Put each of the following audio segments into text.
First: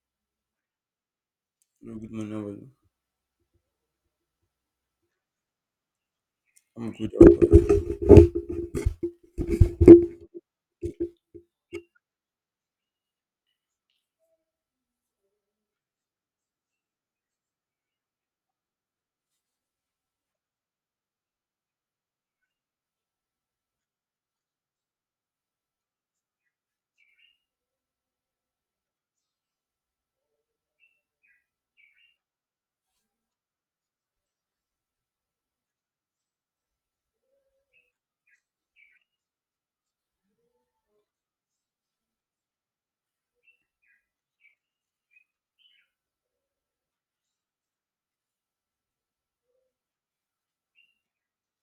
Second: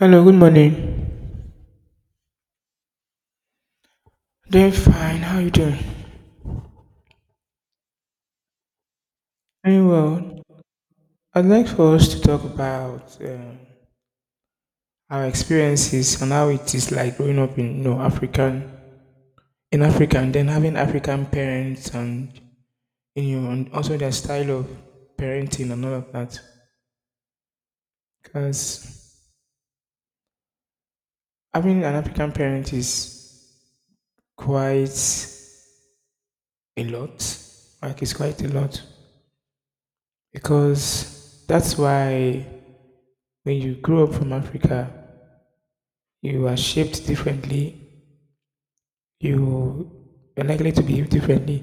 Hello, good morning. No, good morning. How are you? Doing fine. How you doing? I'm good. How about you? Doing well. I'd like for us to talk about our experiences and how it is like growing up in African in Africa and then having African parents, and and also their style of parenting and all of that. Because having an African parent is quite a lot. Like, it's quite a lot because that's why when you grow up from Africa, you are shaped differently, you are likely to behave differently.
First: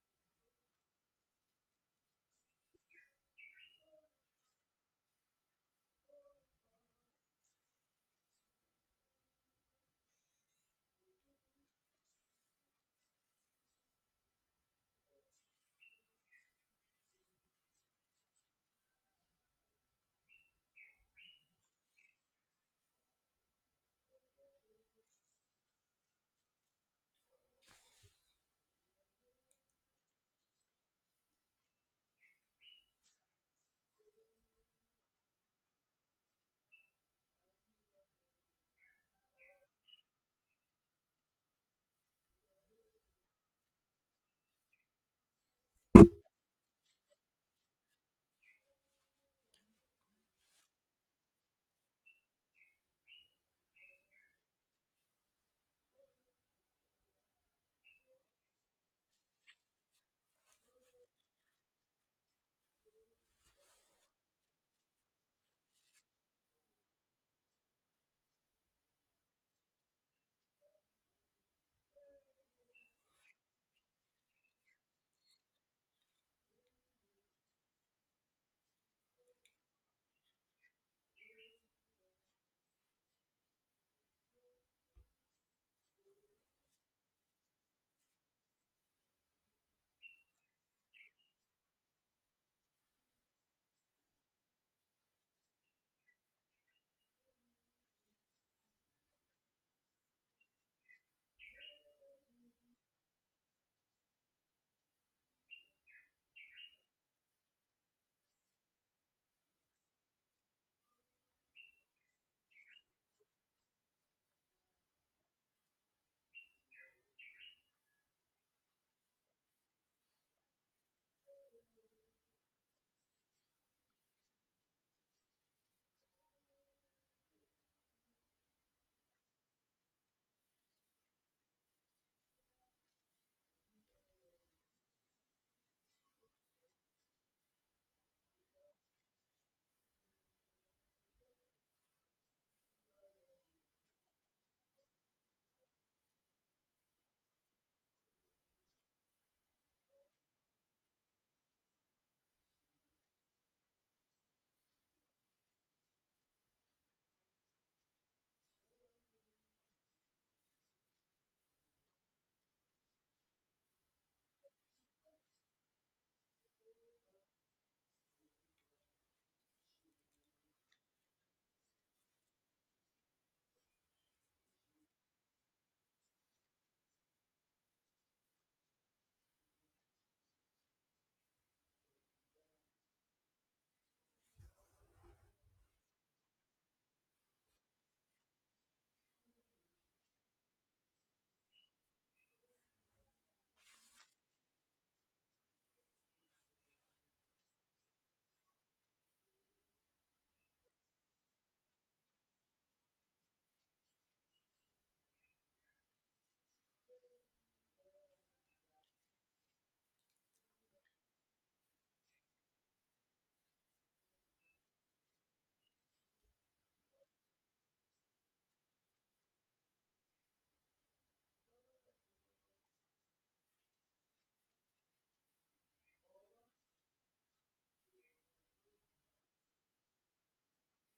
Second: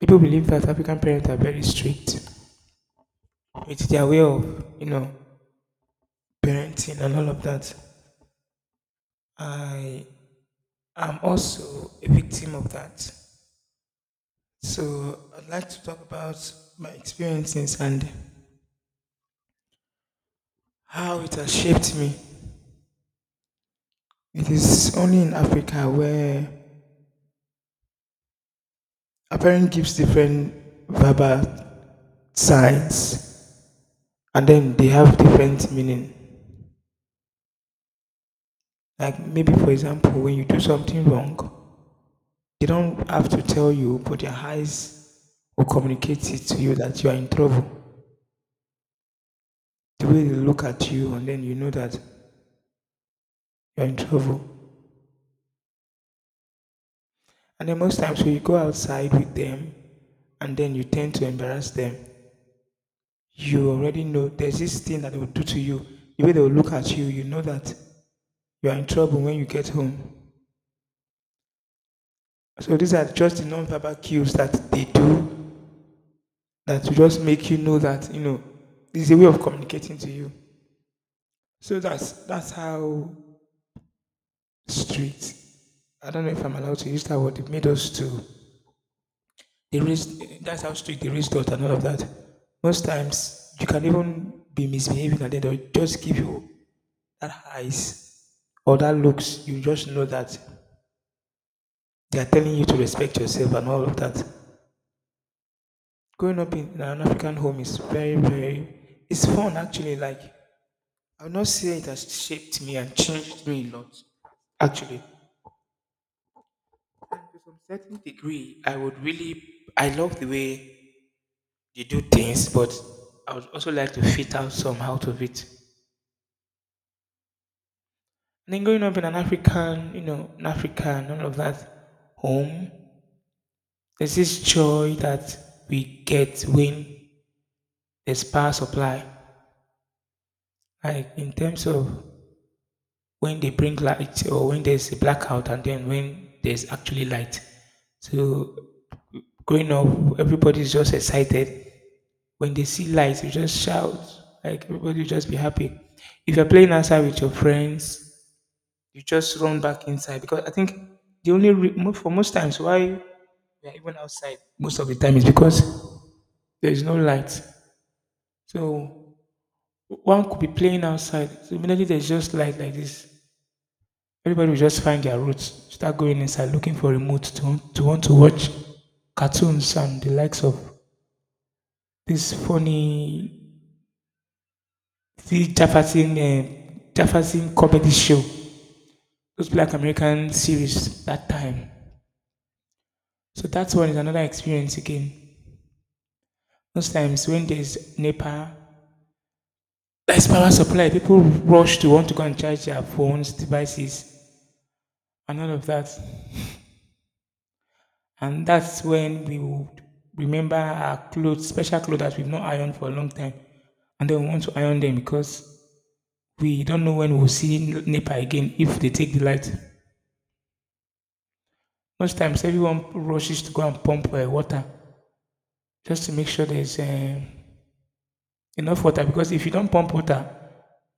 People believe that African parents are very strict with their way of, parenting and all of that. I am also a victim of that. So I'd like to talk about my experiences and how it has shaped me. It is only in Africa where a parent gives different verbal signs and then they have different meaning. Like maybe, for example, when you do something wrong, they don't have to tell you, but their eyes will communicate it to you that you are in trouble. The way they look at you, and then you know that you're in trouble. And then most times when you go outside with them, and then you tend to embarrass them, you already know there's this thing that they will do to you. The way they will look at you, you know that you are in trouble when you get home. So these are just the non-verbal cues that they do that will just make you know that, you know, there's a way of communicating to you. So that's how strict. I don't know if I'm allowed to use that word. They made us to. They raised. That's how strict they raised us and all of that. Most times you can even be misbehaving and then they'll just give you that eyes or that looks. You just know that they are telling you to respect yourself and all of that. Growing up in an African home is very very. It's fun actually. Like, I'll not say it has shaped me and changed me a lot. Actually, to some certain degree, I would really, I love the way they do things, but I would also like to fit out some out of it. And then growing up in an African, an African, all of that home, there's this joy that we get when there's power supply. Like in terms of when they bring light or when there's a blackout and then when there's actually light. So growing up, everybody's just excited. When they see light, you just shout. Like, everybody will just be happy. If you're playing outside with your friends, you just run back inside because I think the only for most times why we are even outside most of the time is because there is no light. So one could be playing outside. So immediately there's just light like this, everybody will just find their roots, start going inside looking for remote to want to watch cartoons and the likes of this funny this Jefferson Jefferson comedy show, those Black American series that time. So that one is another experience again. Most times when there's NEPA, there's power supply, people rush to want to go and charge their phones, devices, and all of that. And that's when we would remember our clothes, special clothes that we've not ironed for a long time. And then we want to iron them because we don't know when we'll see NEPA again if they take the light. Most times, everyone rushes to go and pump water just to make sure there's enough water, because if you don't pump water,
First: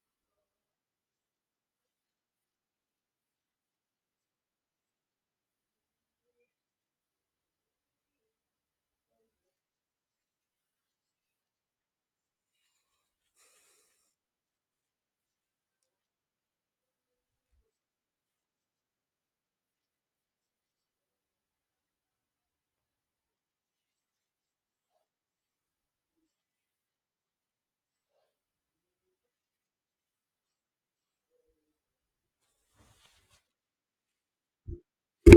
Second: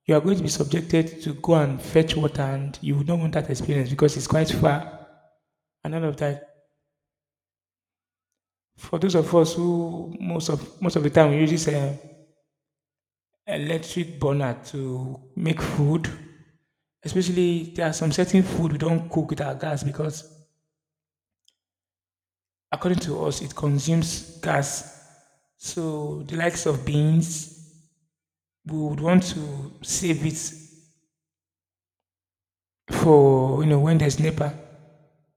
you are going to be subjected to go and fetch water and you don't want that experience because it's quite far and all of that. For those of us who most of the time we use this electric burner to make food. Especially there are some certain food we don't cook with our gas because according to us it consumes gas. So the likes of beans, we would want to save it for, when there's NEPA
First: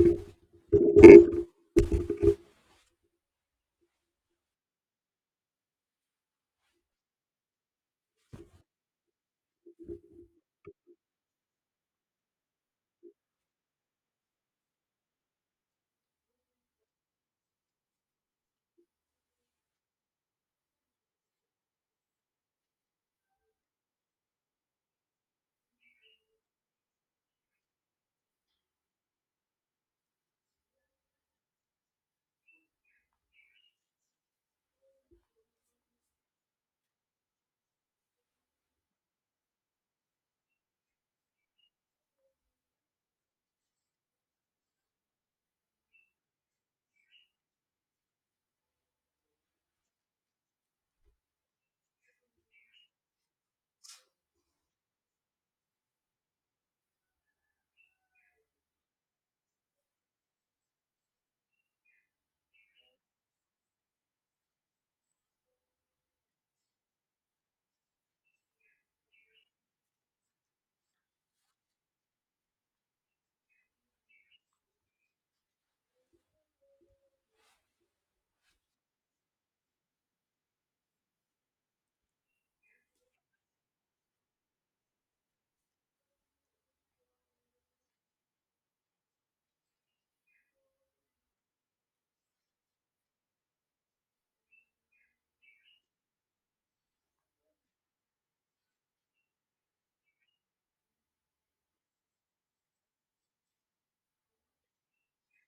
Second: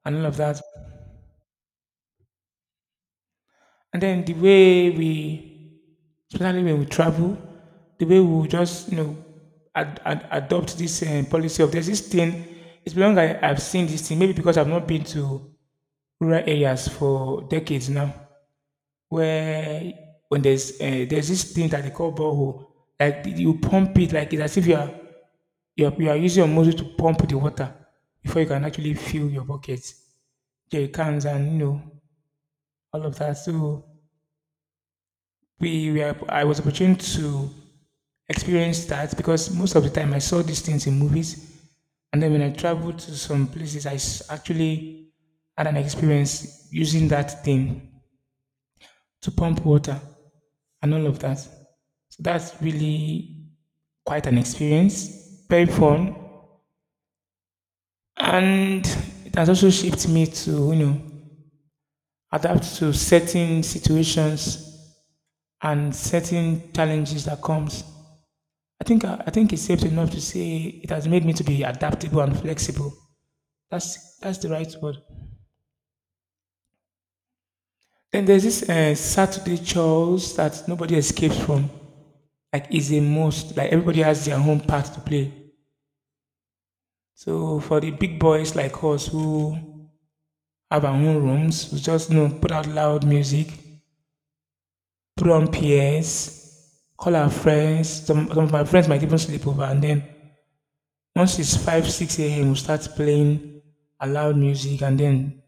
and all of that. And then the way we, especially when we travel, the way we just, adopt this policy of there's this thing. It's been long I've seen this thing. Maybe because I've not been to rural areas for decades now, where when there's this thing that they call borehole, like you pump it like it's as if you are using your muscle to pump the water before you can actually fill your buckets, your cans, and you know all of that. So we were I was opportune to experience that because most of the time I saw these things in movies, and then when I traveled to some places, I actually had an experience using that thing to pump water and all of that. So that's really quite an experience, very fun, and it has also shaped me to, you know, adapt to certain situations and certain challenges that comes. I think it's safe enough to say it has made me to be adaptable and flexible. That's the right word. Then there's this Saturday chores that nobody escapes from. Like, it's a must. Like, everybody has their own part to play. So for the big boys like us who have our own rooms. We just, you know, put out loud music, put on PS, call our friends. Some of my friends might even sleep over, and then once it's 5 6 a.m., we start playing a loud music and then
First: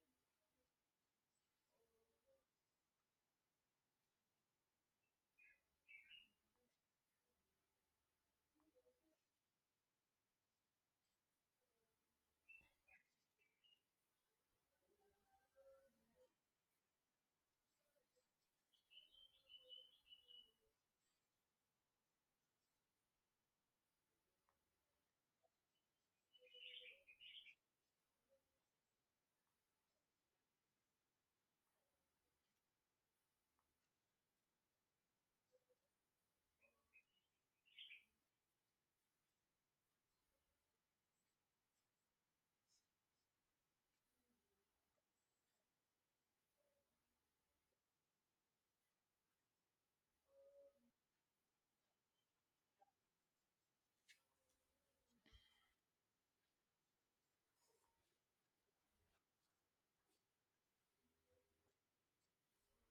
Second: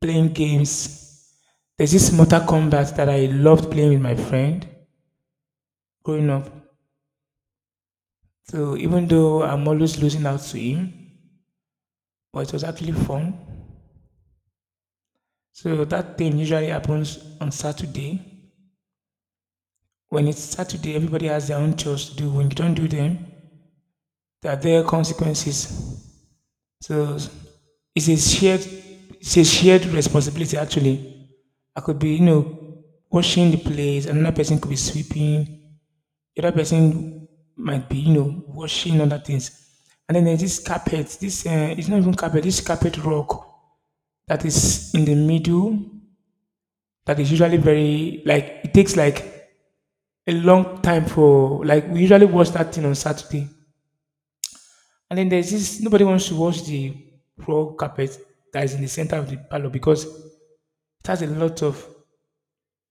playing games. There's this Mortal Kombat that I loved playing with my friend growing up. So even though I'm always losing out to him, but it was actually fun. So that thing usually happens on Saturday. When it's Saturday, everybody has their own chores to do. When you don't do them, there are there consequences. So it's a shared it's a shared responsibility actually. I could be, you know, washing the place, another person could be sweeping, the other person might be, you know, washing other things. And then there's this carpet, this it's not even carpet, this carpet rock that is in the middle that is usually very like it takes like a long time for like we usually watch that thing on Saturday. And then there's this nobody wants to wash the floor carpet that is in the center of the parlor because it has a lot of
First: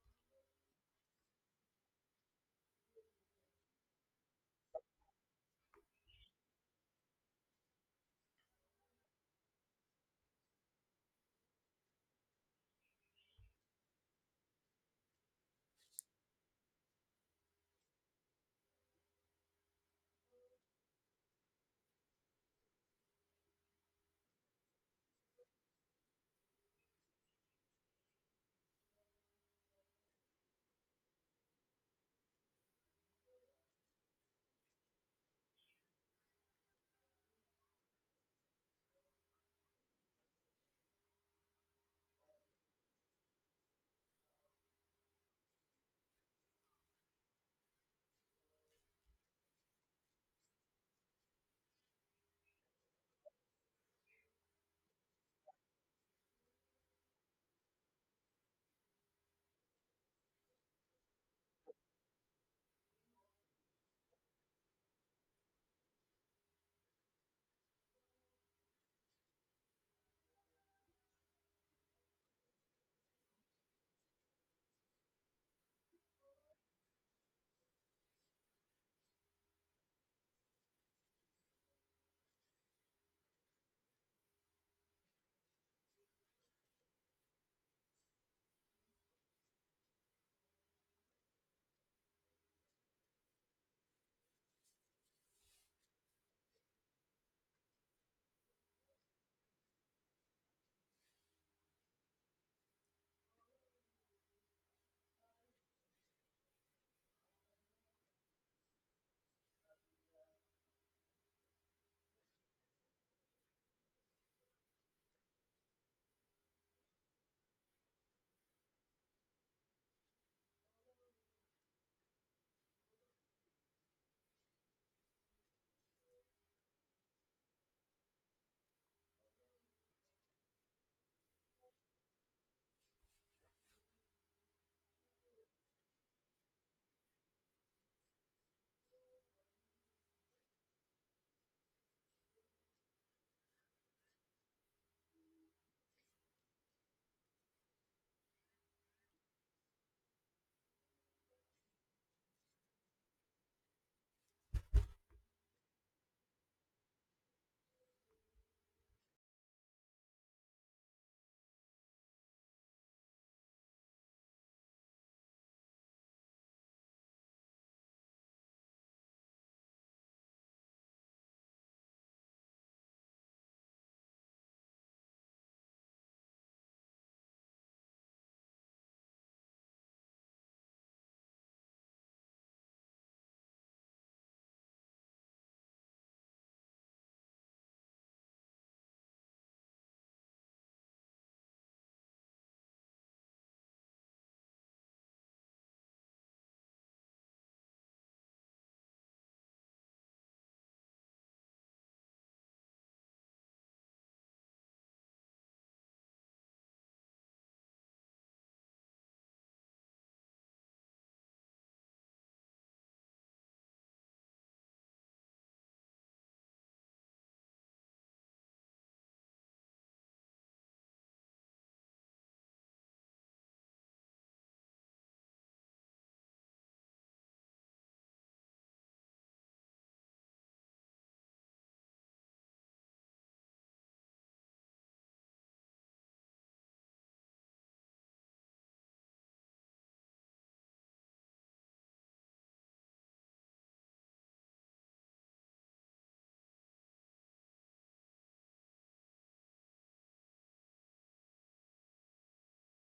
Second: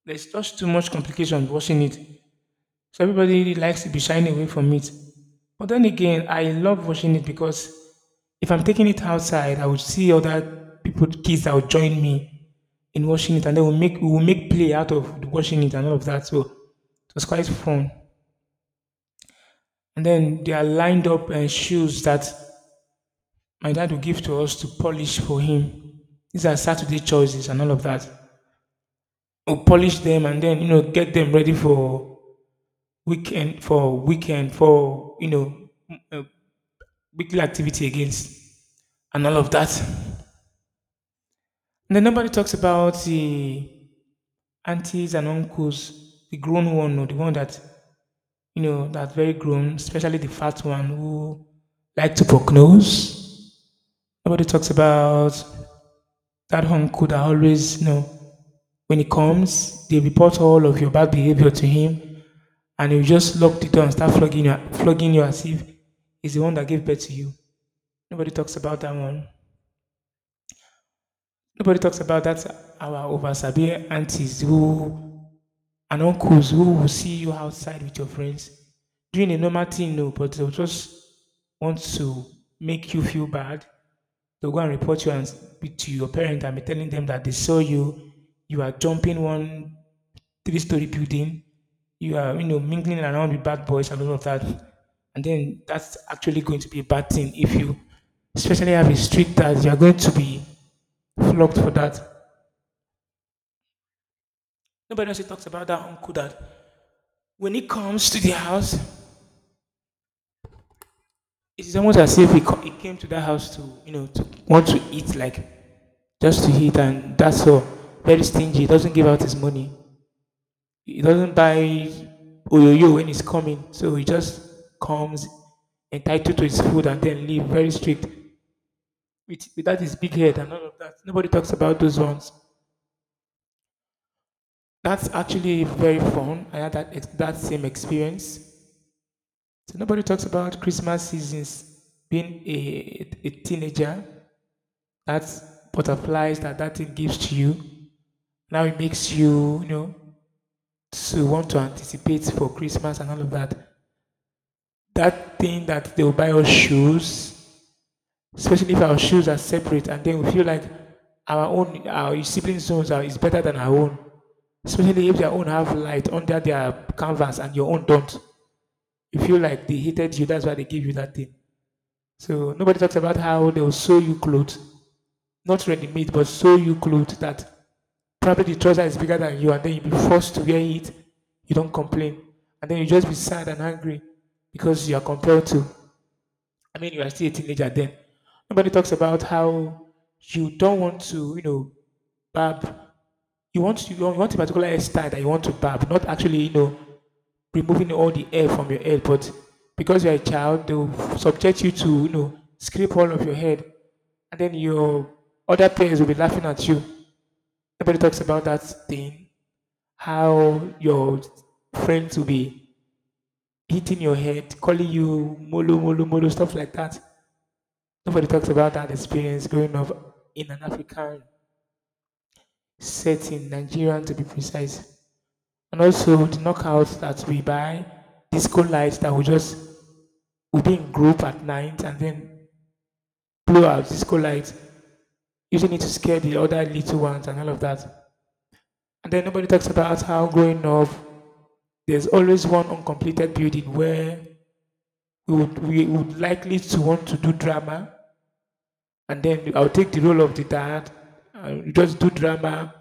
there's just too much complication washing it. So everybody really likes to be shying away from it. But then again, I love washing it because if I'm taking it outside, I would see other people, kids that would join me in washing it, and then we will make play out of washing it and all of that. So it was quite fun. And then they are lined up and shoes that my dad will give to us to polish for him. These are Saturday choices and all of that. We'll polish them and then you know get them ready for weekend for, uh, weekly activity against and all of that. And then nobody talks about the aunties and uncles, the grown one or the one that you know that very grown, especially the fat one who like to poke nose. Nobody talks about that uncle that always, know, when he comes, they report all of your bad behavior to him, and he'll just lock the door and start flogging you as if he's the one that gave birth to you. Nobody talks about that one. Nobody talks about that. Our oversabir aunties who and uncles who will see you outside with your friends doing a normal thing, no, but they'll just want to make you feel bad. They'll go and report you and speak to your parent and be telling them that they saw you. You are jumping one 3-story building. You are, you know, mingling around with bad boys and all of that. And then that's actually going to be a bad thing if you especially have a street that you're going to be flogged for that. Nobody also talks about that uncle that when he comes to the house, it's almost as if he came to that house to, you know, to want to eat, like just to eat, and that's all. Very stingy, doesn't give out his money. He doesn't buy Oyoyo when he's coming, so he just comes entitled to his food and then leave very strict. Without his big head and all of that, nobody talks about those ones. That's actually very fun. I had that same experience. So nobody talks about Christmas seasons being a teenager. That's butterflies that that thing gives to you. Now it makes you, to want to anticipate for Christmas and all of that. That thing that they'll buy us shoes, especially if our shoes are separate and then we feel like our own our siblings shoes are is better than our own, especially if their own have light under their canvas and your own don't. You feel like they hated you. That's why they give you that thing. So nobody talks about how they will sew you clothes, not ready made, but sew you clothes that probably the trouser is bigger than you, and then you be forced to wear it. You don't complain, and then you just be sad and angry because you are compelled to. I mean, you are still a teenager then. Nobody talks about how you don't want to, barb. You want a particular hairstyle that you want to barb, not actually, removing all the hair from your head. But because you're a child, they will subject you to, scrape all of your head, and then your other parents will be laughing at you. Nobody talks about that thing. How your friends will be hitting your head, calling you molo molo molo, stuff like that. Nobody talks about that experience growing up in an African setting, Nigerian to be precise. And also the knockouts that we buy, disco lights that we just would be in group at night and then blow out disco lights, using it to scare the other little ones and all of that. And then nobody talks about how, growing up, there's always one uncompleted building where we would likely to want to do drama, and then I'll take the role of the dad and just do drama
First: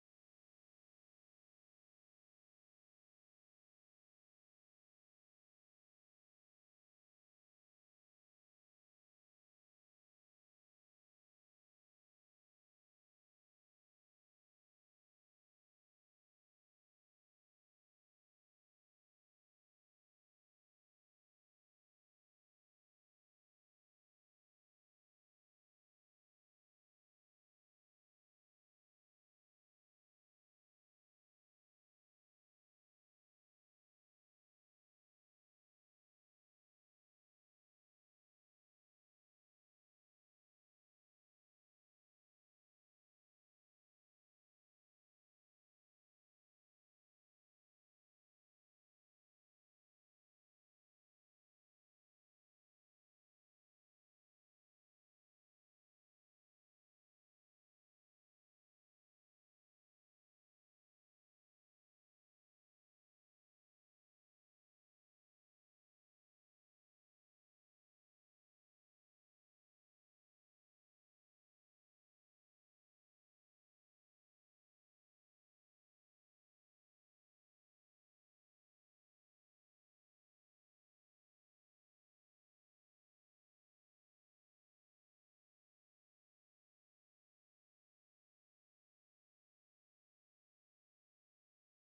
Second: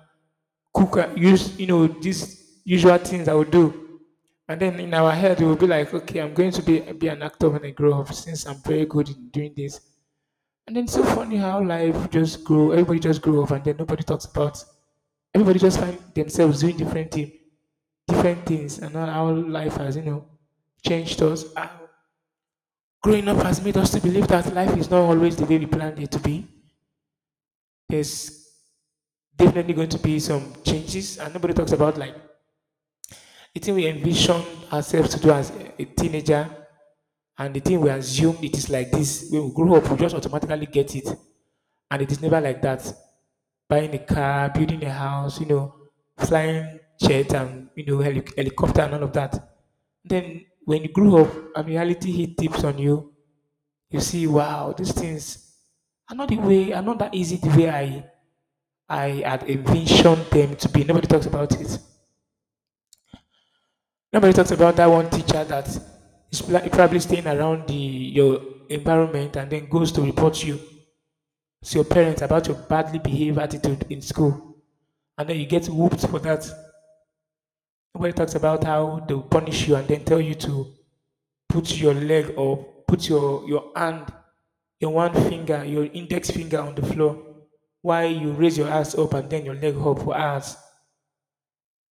cook, use, these usual things I would do. And then in our head, it will be like, okay, I'm going to be an actor when I grow up since I'm very good in doing this. And then it's so funny how life just grow, everybody just grow up, and then nobody talks about, everybody just find themselves doing different thing, different things, and how life has, changed us. Growing up has made us to believe that life is not always the way we planned it to be. There's definitely going to be some changes, and nobody talks about, like, the thing we envision ourselves to do as a teenager, and the thing we assume it is like this. When we grow up, we just automatically get it. And it is never like that. Buying a car, building a house, flying jet and, helicopter and all of that. Then when you grow up and reality hit tips on you, you see, wow, these things are not the way, are not that easy the way I had envisioned them to be. Nobody talks about it. Nobody talks about that one teacher that is probably staying around the your environment and then goes to report you to your parents about your badly behaved attitude in school, and then you get whooped for that. Nobody talks about how they'll punish you and then tell you to put your leg or put your hand, your one finger, your index finger on the floor while you raise your ass up and then your leg up for hours.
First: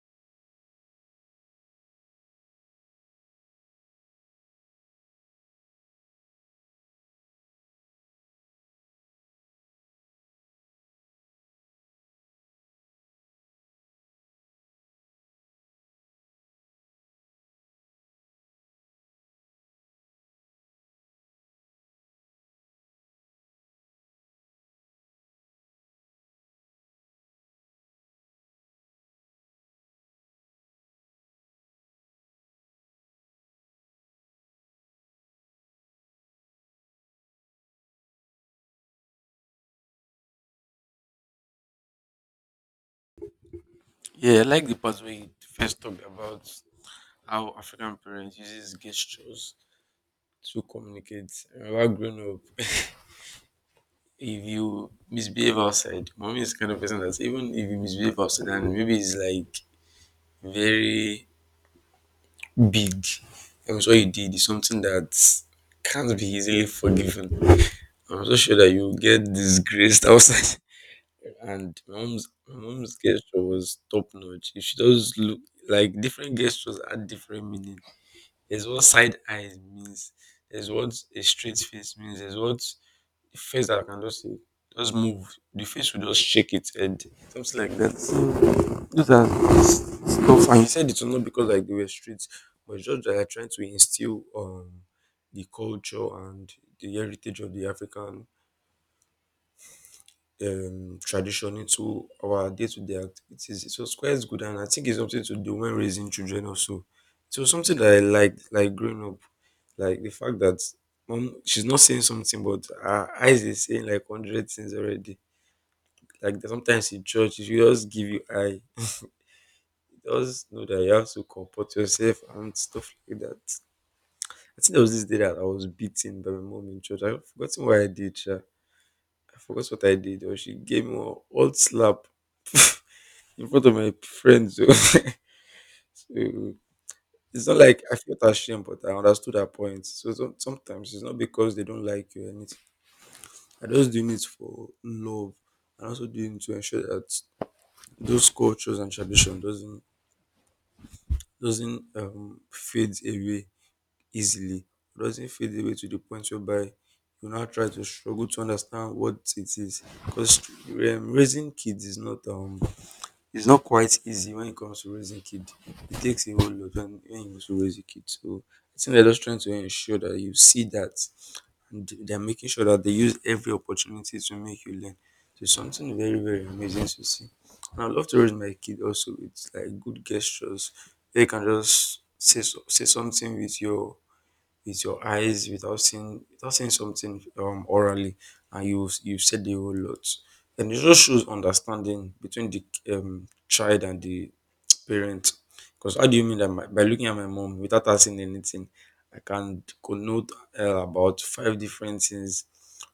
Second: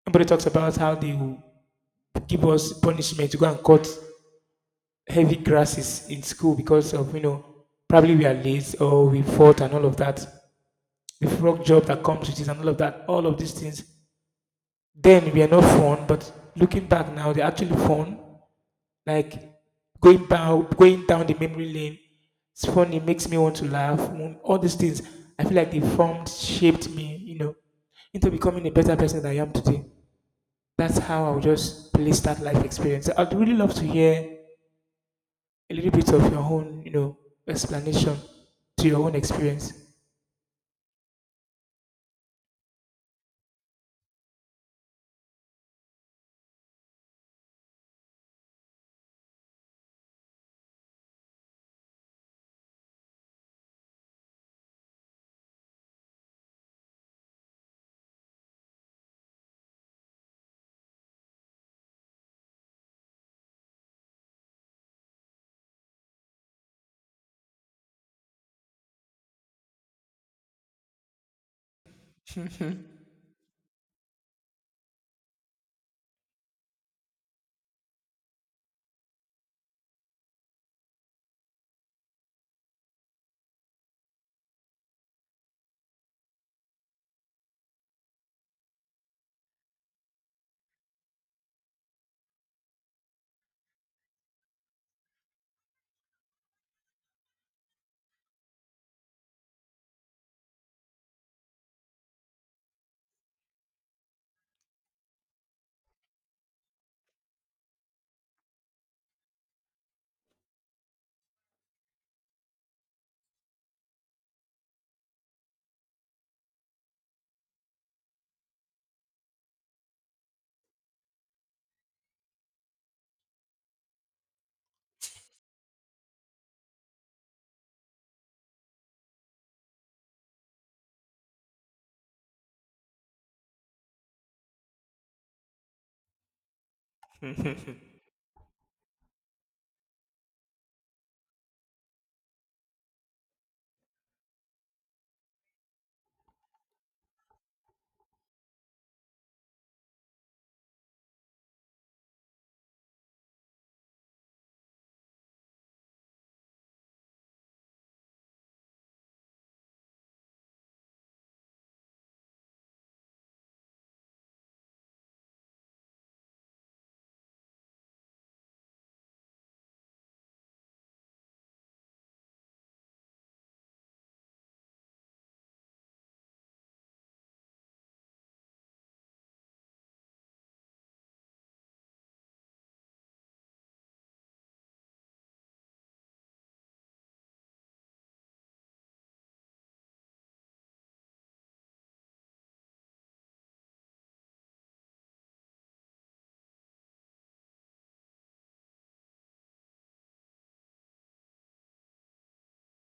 Nobody talks about how they will give us punishment to go and cut heavy grasses in school because of, probably we are late or we fought and all of that, the frog job that comes with it and all of that, all of these things then we are not fun, but looking back now, they're actually fun, like going down the memory lane. It's funny. It makes me want to laugh. All these things, I feel like they formed shaped me, into becoming a better person than I am today. That's how I would just place that life experience. I'd really love to hear a little bit of your own, explanation to your own experience. Yeah, I like the part where you first talked about how African parents uses gestures to communicate. I remember growing up, if you misbehave outside, mommy is the kind of person that even if you misbehave outside and maybe it's like very big, and what you did is something that can't be easily forgiven. I'm so sure that you get disgraced outside. And my mom's gesture was top notch. If she does look like different gestures had different meaning. There's what side eyes means. There's what a straight face means. There's what a face that I can just say just move. The face will just shake its head, something like that. So those are stuff. And you said it's not because like they were straight, but it's just that they're trying to instill the culture and the heritage of the African tradition into our day-to-day activities. So it's quite good, and I think it's something to do when raising children also. So something that I like growing up, like the fact that mom, she's not saying something, but her eyes is saying like 100 things already. Like sometimes in church, she just give you eye. It does know that you have to comport yourself and stuff like that. I think there was this day that I was beaten by my mom in church. I've forgotten what I did. Sha. I forgot what I did, or she gave me one old slap in front of my friends. So it's not like I felt ashamed, but I understood her point. So sometimes it's not because they don't like you or anything. I just doing it for love and also doing it to ensure that those cultures and tradition doesn't fade away easily. Doesn't fade away to the point whereby you now try to struggle to understand what it is. Because raising kids is not it's not quite easy when it comes to raising kids. It takes a whole lot when you also raise a kid. So I think they're just trying to ensure that you see that and they're making sure that they use every opportunity to make you learn. So it's something very, very amazing to see. And I love to raise my kid also with like good gestures. They can just say say something with your eyes without seeing without seeing something orally and you said the whole lot and it just shows understanding between the child and the parent because how do you mean that by looking at my mom without asking anything I can connote about 5 different things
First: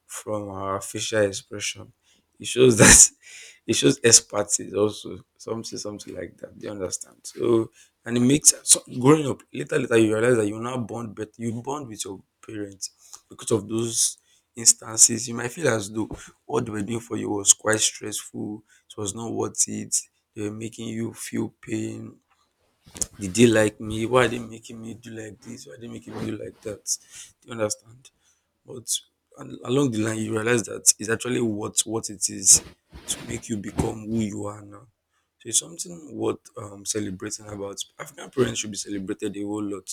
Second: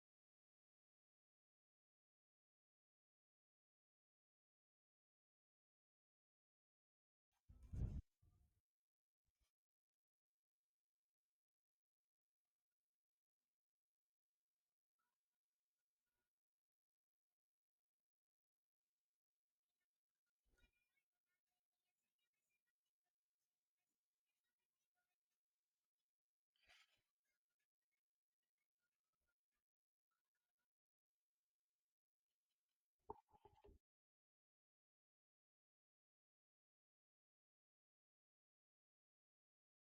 from her facial expression. It shows that it shows expertise also something like that. Do you understand? So and it makes growing up later you realize that you now bond but you bond with your parents because of those instances. You might feel as though what they were doing for you was quite stressful, it was not worth it, they were making you feel pain. Did they like me? Why are they making me do like this? Why are they making me do like that? Do you understand? But along the line, you realize that it's actually what it is to make you become who you are now. So it's something worth celebrating about. African parents should be celebrated a whole lot.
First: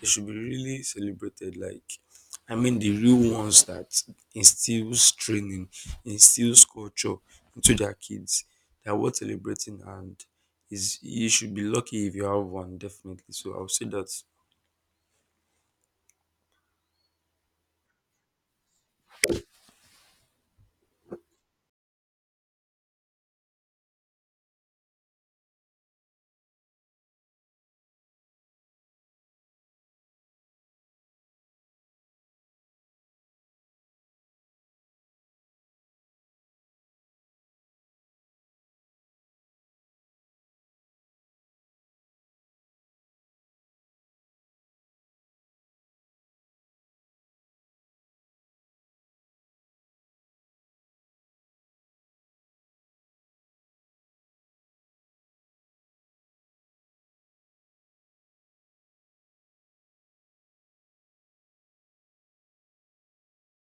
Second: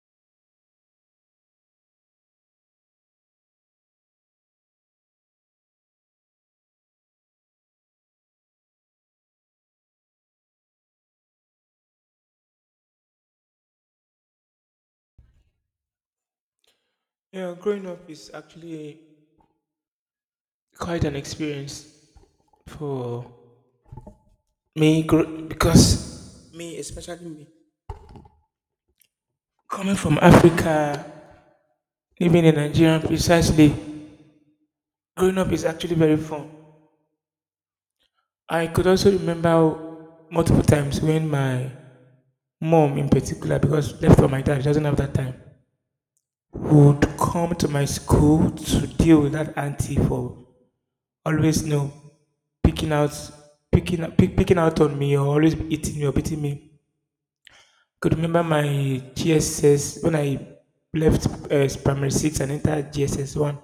They should be really celebrated. Like, I mean, the real ones that instills training, instills culture into their kids. They are worth celebrating, and is you should be lucky if you have one. Definitely. So I'll say that. Yeah, growing up is actually quite an experience for me because me, especially me, coming from Africa, living in Nigeria precisely, growing up is actually very fun. I could also remember multiple times when my mom, in particular, because left for my dad, she doesn't have that time, would come to my school to deal with that auntie for always no picking out picking out on me, or always eating me or beating me. Could remember my GSS when I left primary six and entered GSS one.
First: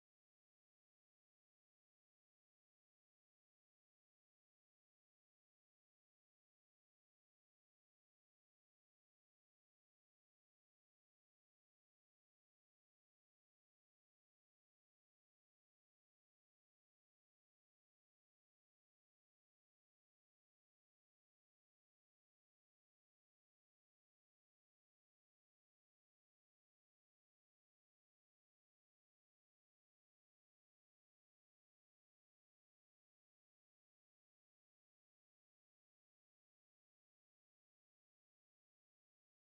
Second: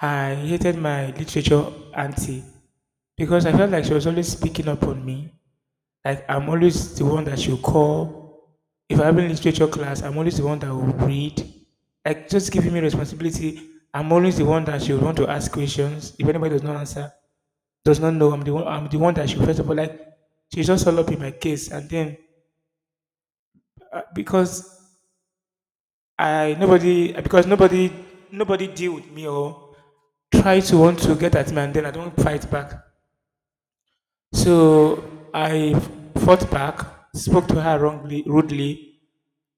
I hated my literature auntie because I felt like she was always picking up on me. Like I'm always the one that she'll call. If I have a literature class, I'm always the one that will read. Like just giving me responsibility. I'm always the one that she would want to ask questions if anybody does not answer. Does not know I'm the one. I'm the one that she first of all like. She just all up in my case, and then because I nobody because nobody deal with me or try to want to get at me, and then I don't fight back. So I fought back, spoke to her wrongly, rudely,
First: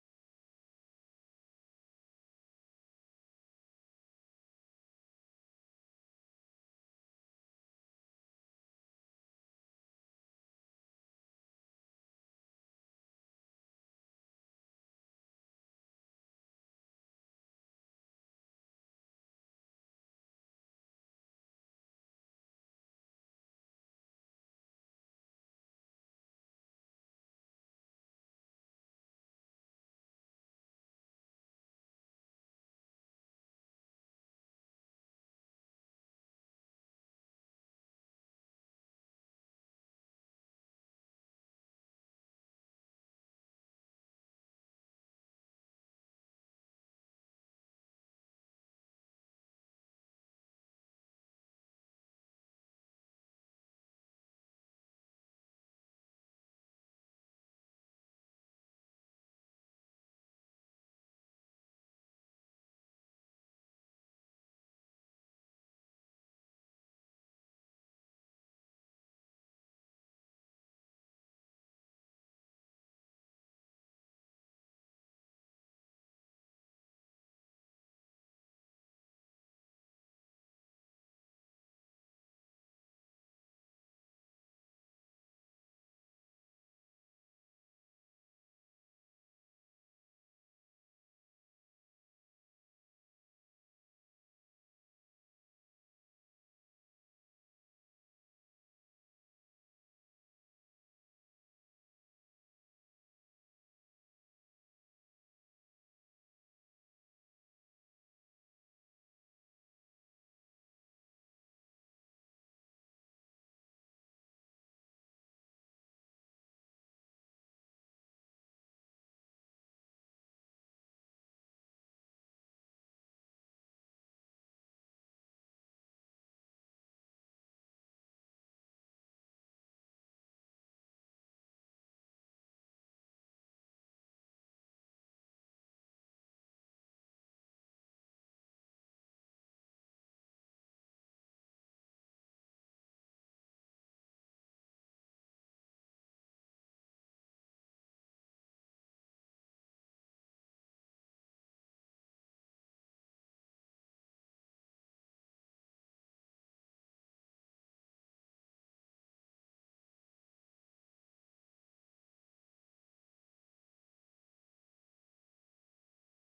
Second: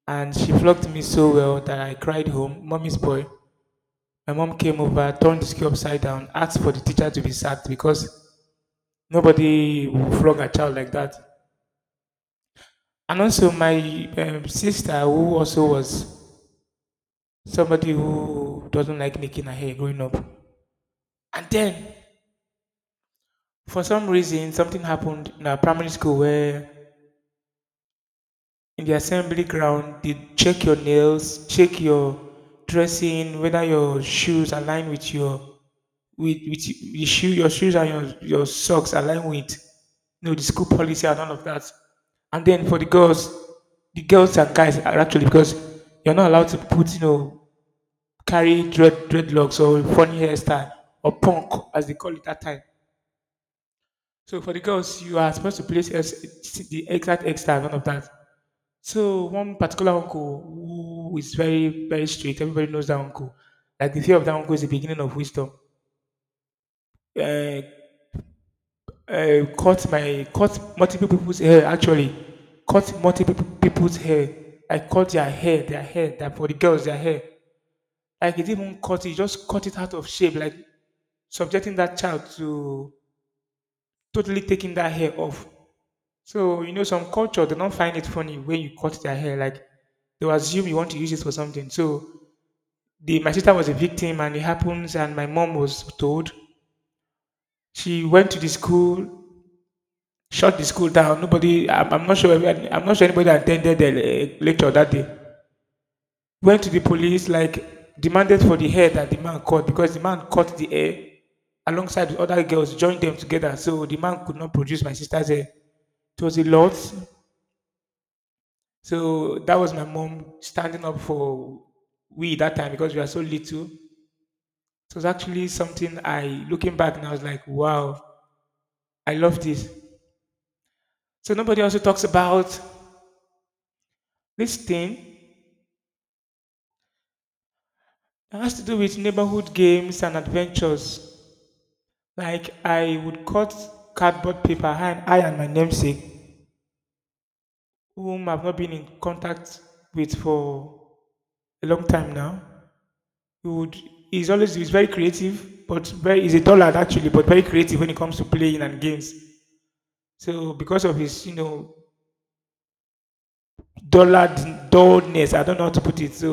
and she flogged me so well that I cried home. Mommy's boy. My mom came over, turned the school upside down, asked for the teacher to be sacked because nobody will flog a child like that. And also, my sister, who also was somebody who doesn't like making her hair growing up. And then, for some reason, something happened in our primary school where in the assembly ground, they check your nails, check your dressing, whether your shoes align with your with your shoe, your shoes and your socks align with, the school policy and all of that. And then for the girls and guys are actually, because you're not allowed to put, carry dread dreadlocks or funny hairstyle or punk as they call it that time. So for the girls, you are supposed to place the exact extra none of that. So one particular uncle who is very very strict. Everybody knows that uncle. Like the fear of that uncle is the beginning of wisdom. Uh, cut multiple people's hair actually. Cut multiple people's hair. I cut their hair, that for the girls, their hair. Like it didn't even cut it, he just cut it out of shape, like subjecting that child to totally taking that hair off. So, some culture, they don't find it funny when you cut their hair. Like, they'll assume you want to use it for something. So, the, my sister was a victim and it happens. And my mom was told she went to the school, shut the school down. I'm not sure, anybody attended the lecture that day. Went to the police, like, demanded for the hair that the man cut because the man cut the hair alongside with other girls, joined them together. So, the man could not produce my sister's hair. It was a lot. So that was my mom standing up for we that time because we were so little. So it was actually something I, looking back now, I was like, wow, I love this. So nobody also talks about this thing that has to do with neighborhood games and adventures. Like I would cut cardboard paper, I and my namesake, whom I've not been in contact with for a long time now. He would. He's very creative, but very he's a tall lad actually, but very creative when it comes to playing and games. So because of his, dullard dullness, I don't know how to put it. So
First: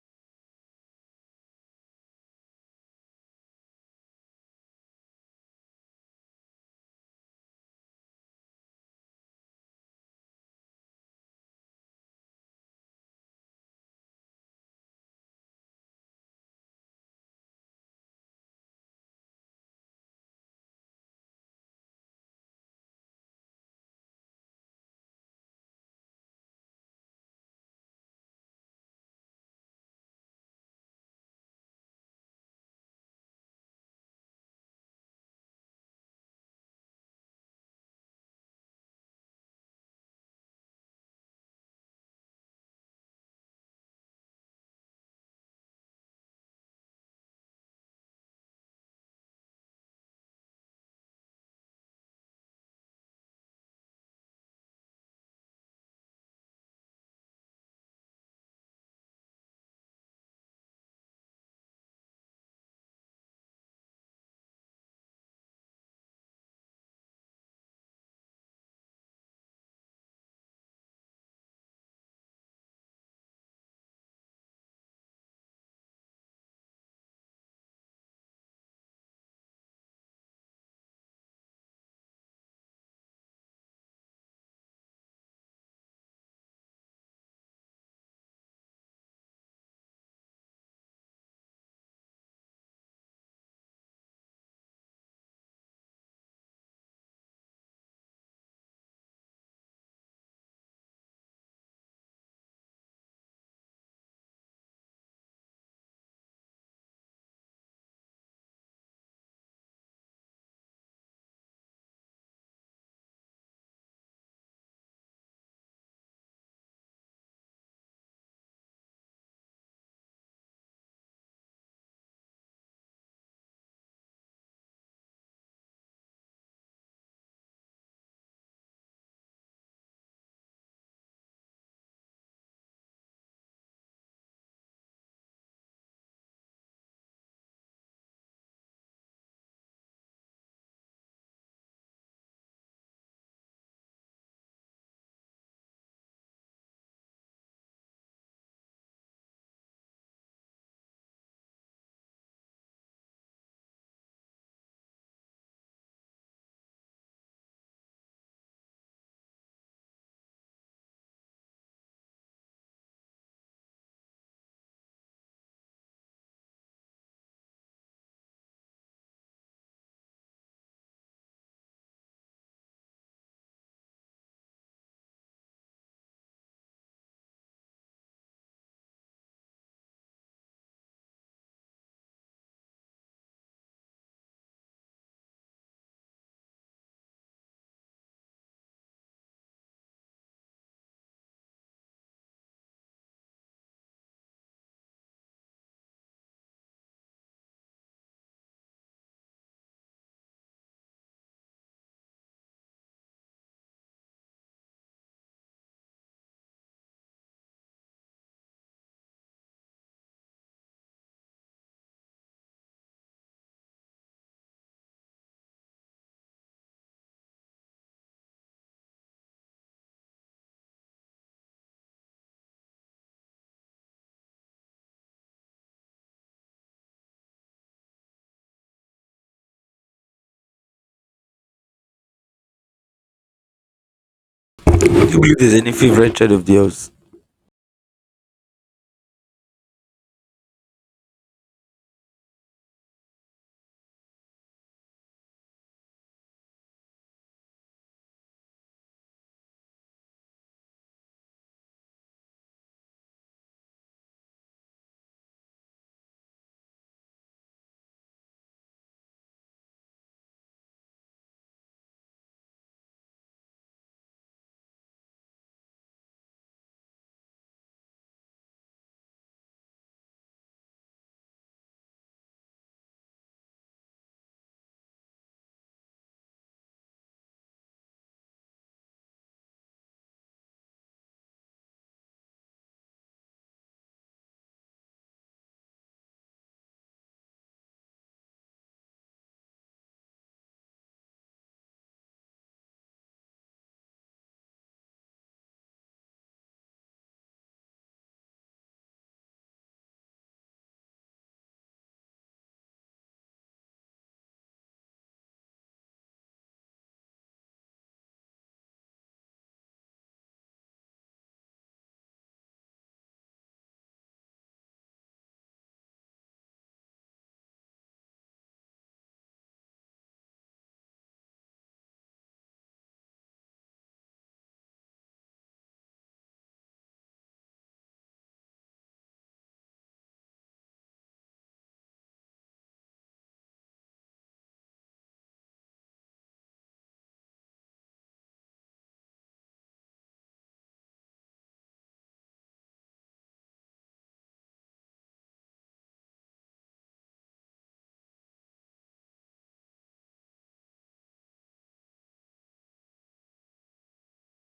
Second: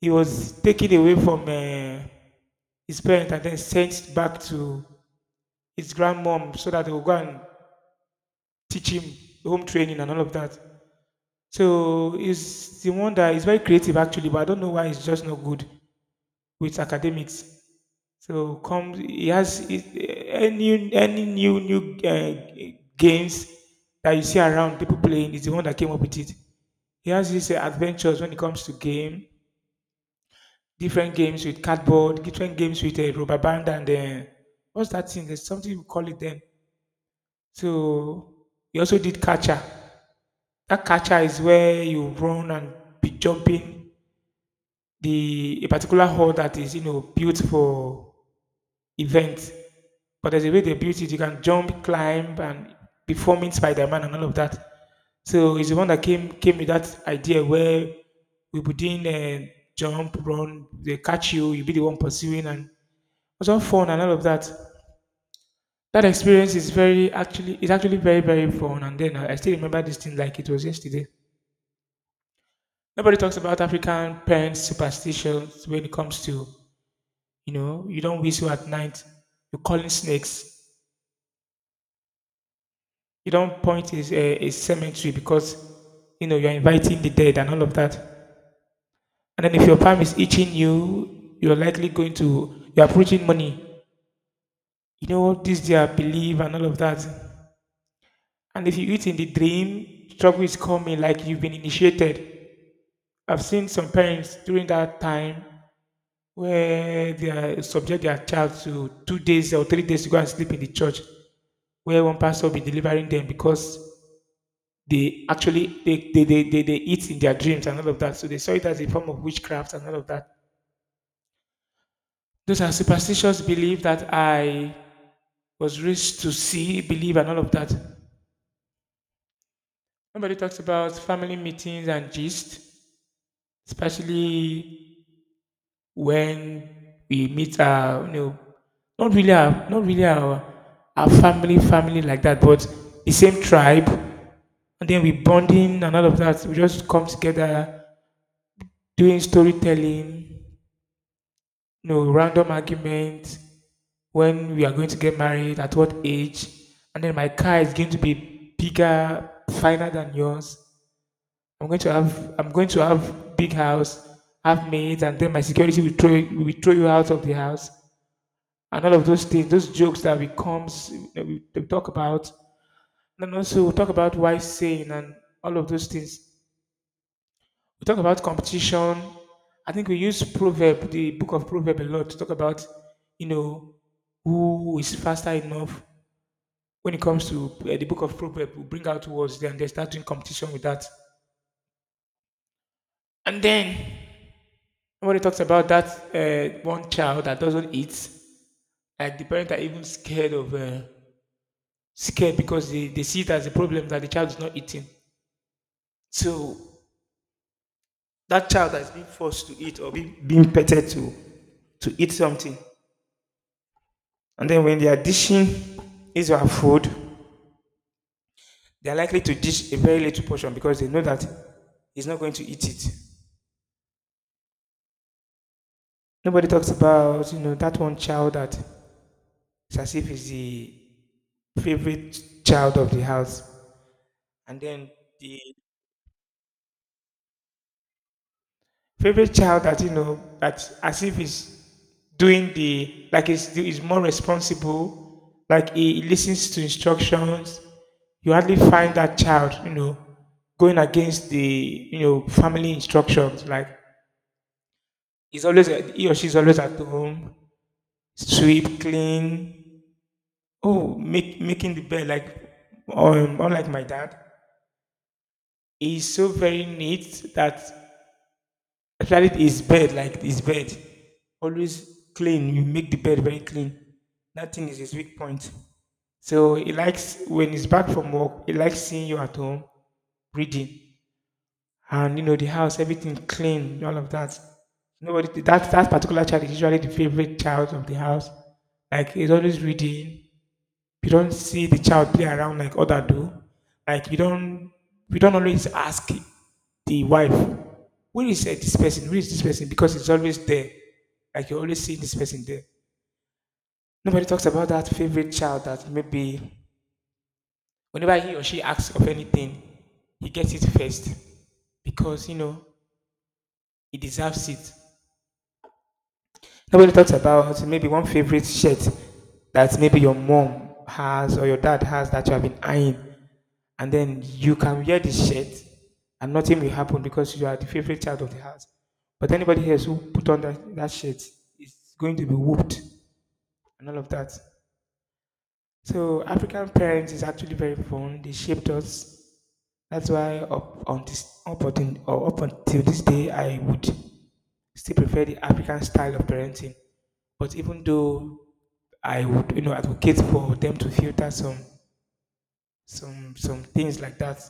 he was taken away from his parents and then sent back to his grandmom so that they would go and teach him home training and all of that. So he's the one that is very creative actually, but I don't know why he's just not good with academics. So comes he has any new games that you see around people playing is the one that came up with it. He has these adventures when it comes to game, different games with cardboard, different games with rubber band and what's that thing? There's something we call it then. So he also did catcher. That catcher is where you run and be jumping the a particular hole that is, built for event. But there's a way they built it. You can jump, climb, and performing Spider-Man and all of that. So it's the one that came with that idea where we put in jump, run, they catch you, you be the one pursuing, and it was all fun and all of that. That experience is very actually is actually very fun. And then I still remember this thing like it was yesterday. Nobody talks about African parents' superstitions when it comes to, you know, you don't whistle at night, you're calling snakes. You don't point is a cemetery because, you know, you're inviting the dead and all of that. And then if your palm is itching you, you're likely going to you're approaching money. You know this their belief and all of that. And if you eat in the dream, trouble is coming like you've been initiated. I've seen some parents during that time where they are subject their child to 2 days or 3 days to go and sleep in the church where one pastor will be delivering them because they actually they eat in their dreams and all of that. So they saw it as a form of witchcraft and all of that. Those are superstitious beliefs that I was raised to see, believe, and all of that. Nobody talks about family meetings and gist, especially when we meet our, you know, not really our family like that, but the same tribe, and then we bonding and all of that. We just come together doing storytelling, no random argument when we are going to get married, at what age, and then my car is going to be bigger, finer than yours. I'm going to have big house, have maids, and then my security will throw you out of the house, and all of those things, those jokes that we comes that we talk about, and then also we talk about why saying and all of those things. We talk about competition. I think we use proverb, the book of proverb, a lot to talk about, you know, who is faster enough. When it comes to the book of proverb, we bring out words then they start doing competition with that. And then somebody talks about that one child that doesn't eat, and the parents are even scared of scared because they see it as a problem that the child is not eating. So that child that is being forced to eat or being petted to eat something. And then when they are dishing Israel food, they are likely to dish a very little portion because they know that he's not going to eat it. Nobody talks about, you know, that one child that it's as if is the favorite child of the house. And then Do you believe the there's any favorite child of yours? favorite child that you know that as if he's more responsible like he listens to instructions. You hardly find that child, you know, going against the, you know, family instructions, like he's always, he or she's always at home, sweep clean, oh, make making the bed like unlike my dad, he's so very neat that, especially his bed, like his bed, always clean. You make the bed very clean. Nothing is his weak point. So he likes when he's back from work, he likes seeing you at home, reading. And you know, the house, everything clean, all of that. Nobody that that particular child is usually the favorite child of the house. Like he's always reading, you don't see the child play around like other do. Like you don't, we don't always ask the wife, where is eh, this person? Where is this person? Because it's always there. Like you always see this person there. Nobody talks about that favorite child that maybe whenever he or she asks of anything, he gets it first. Because, you know, he deserves it. Nobody talks about maybe one favorite shirt that maybe your mom has or your dad has that you have been eyeing. And then you can wear the shirt and nothing will happen because you are the favorite child of the house. But anybody else who put on that shirt is going to be whooped and all of that. So African parents is actually very fun. They shaped us. That's why up on this up until, or up until this day I would still prefer the African style of parenting. But even though I would, you know, advocate for them to filter some things like that.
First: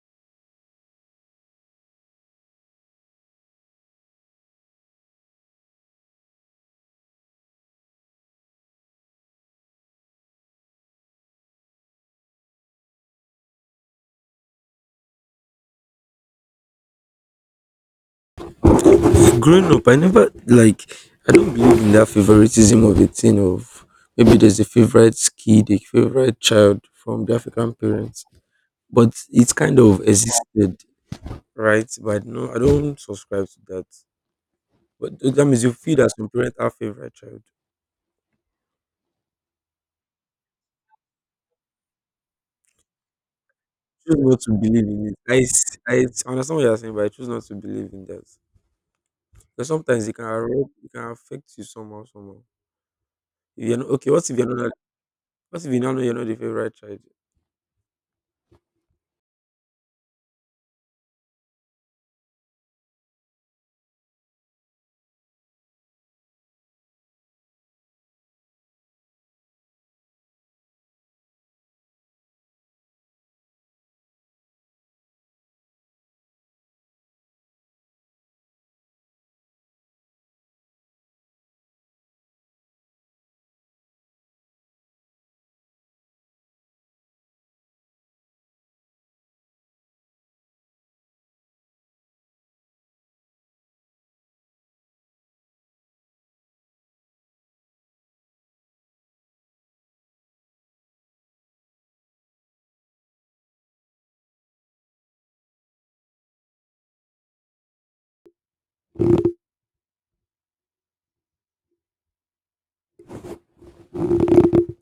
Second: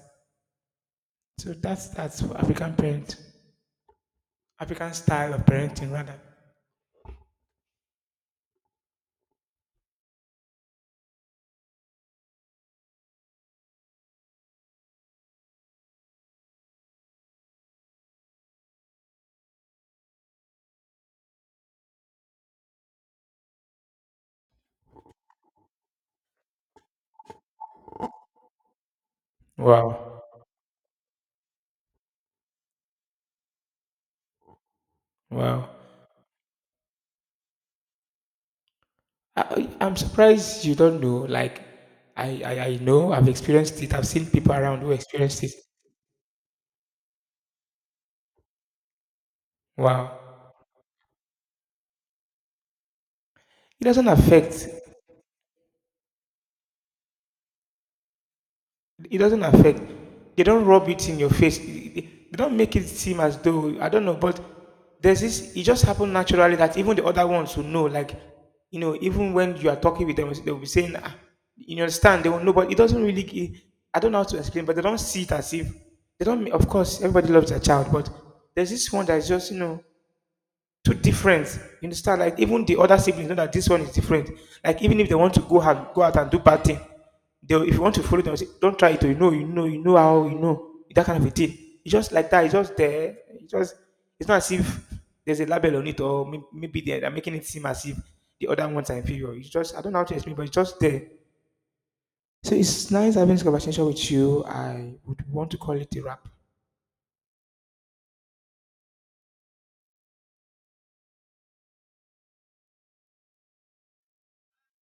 So that's for African parent, African style of parenting rather. Growing up, I never like I don't believe in that favoritism of a thing of maybe there's a favorite kid, a favorite child from the African parents. But it's kind of Wow, existed, right? But no, I don't subscribe to that. But that means wow. you feel that some parents have favorite child. I'm surprised you don't know. Like, I know I've experienced it. I've Choose seen not people to around believe who in it. Experienced it. I understand what you're saying, but I choose not to believe in that. Because sometimes it Wow. can it can affect you somehow, somehow. If you're It not, doesn't okay, what if you're affect. not what if you now know you're not the favorite child? It doesn't affect. They don't rub it in your face. They don't make it seem as though I don't know, but there's this. It just happened naturally that even the other ones will know. Like, you know, even when you are talking with them, they'll be saying, ah, "You understand?" They will know, but it doesn't really. Gi- I don't know how to explain, but they don't see it as if they don't. Ma- of course, everybody loves their child, but there's this one that's just, you know, to different. You understand? Like even the other siblings know that this one is different. Like even if they want to go out and do bad thing, they will- if you want to follow them, say, don't try it. Oh, you know, you know, you know how you know that kind of a thing. It's just like that. It's just there. It's just it's not as if there's a label on it or may- maybe they're making it seem as if the other ones are inferior. It's just I don't know how to explain, but it's just there. So it's nice having this conversation with you. I would want to call it a wrap.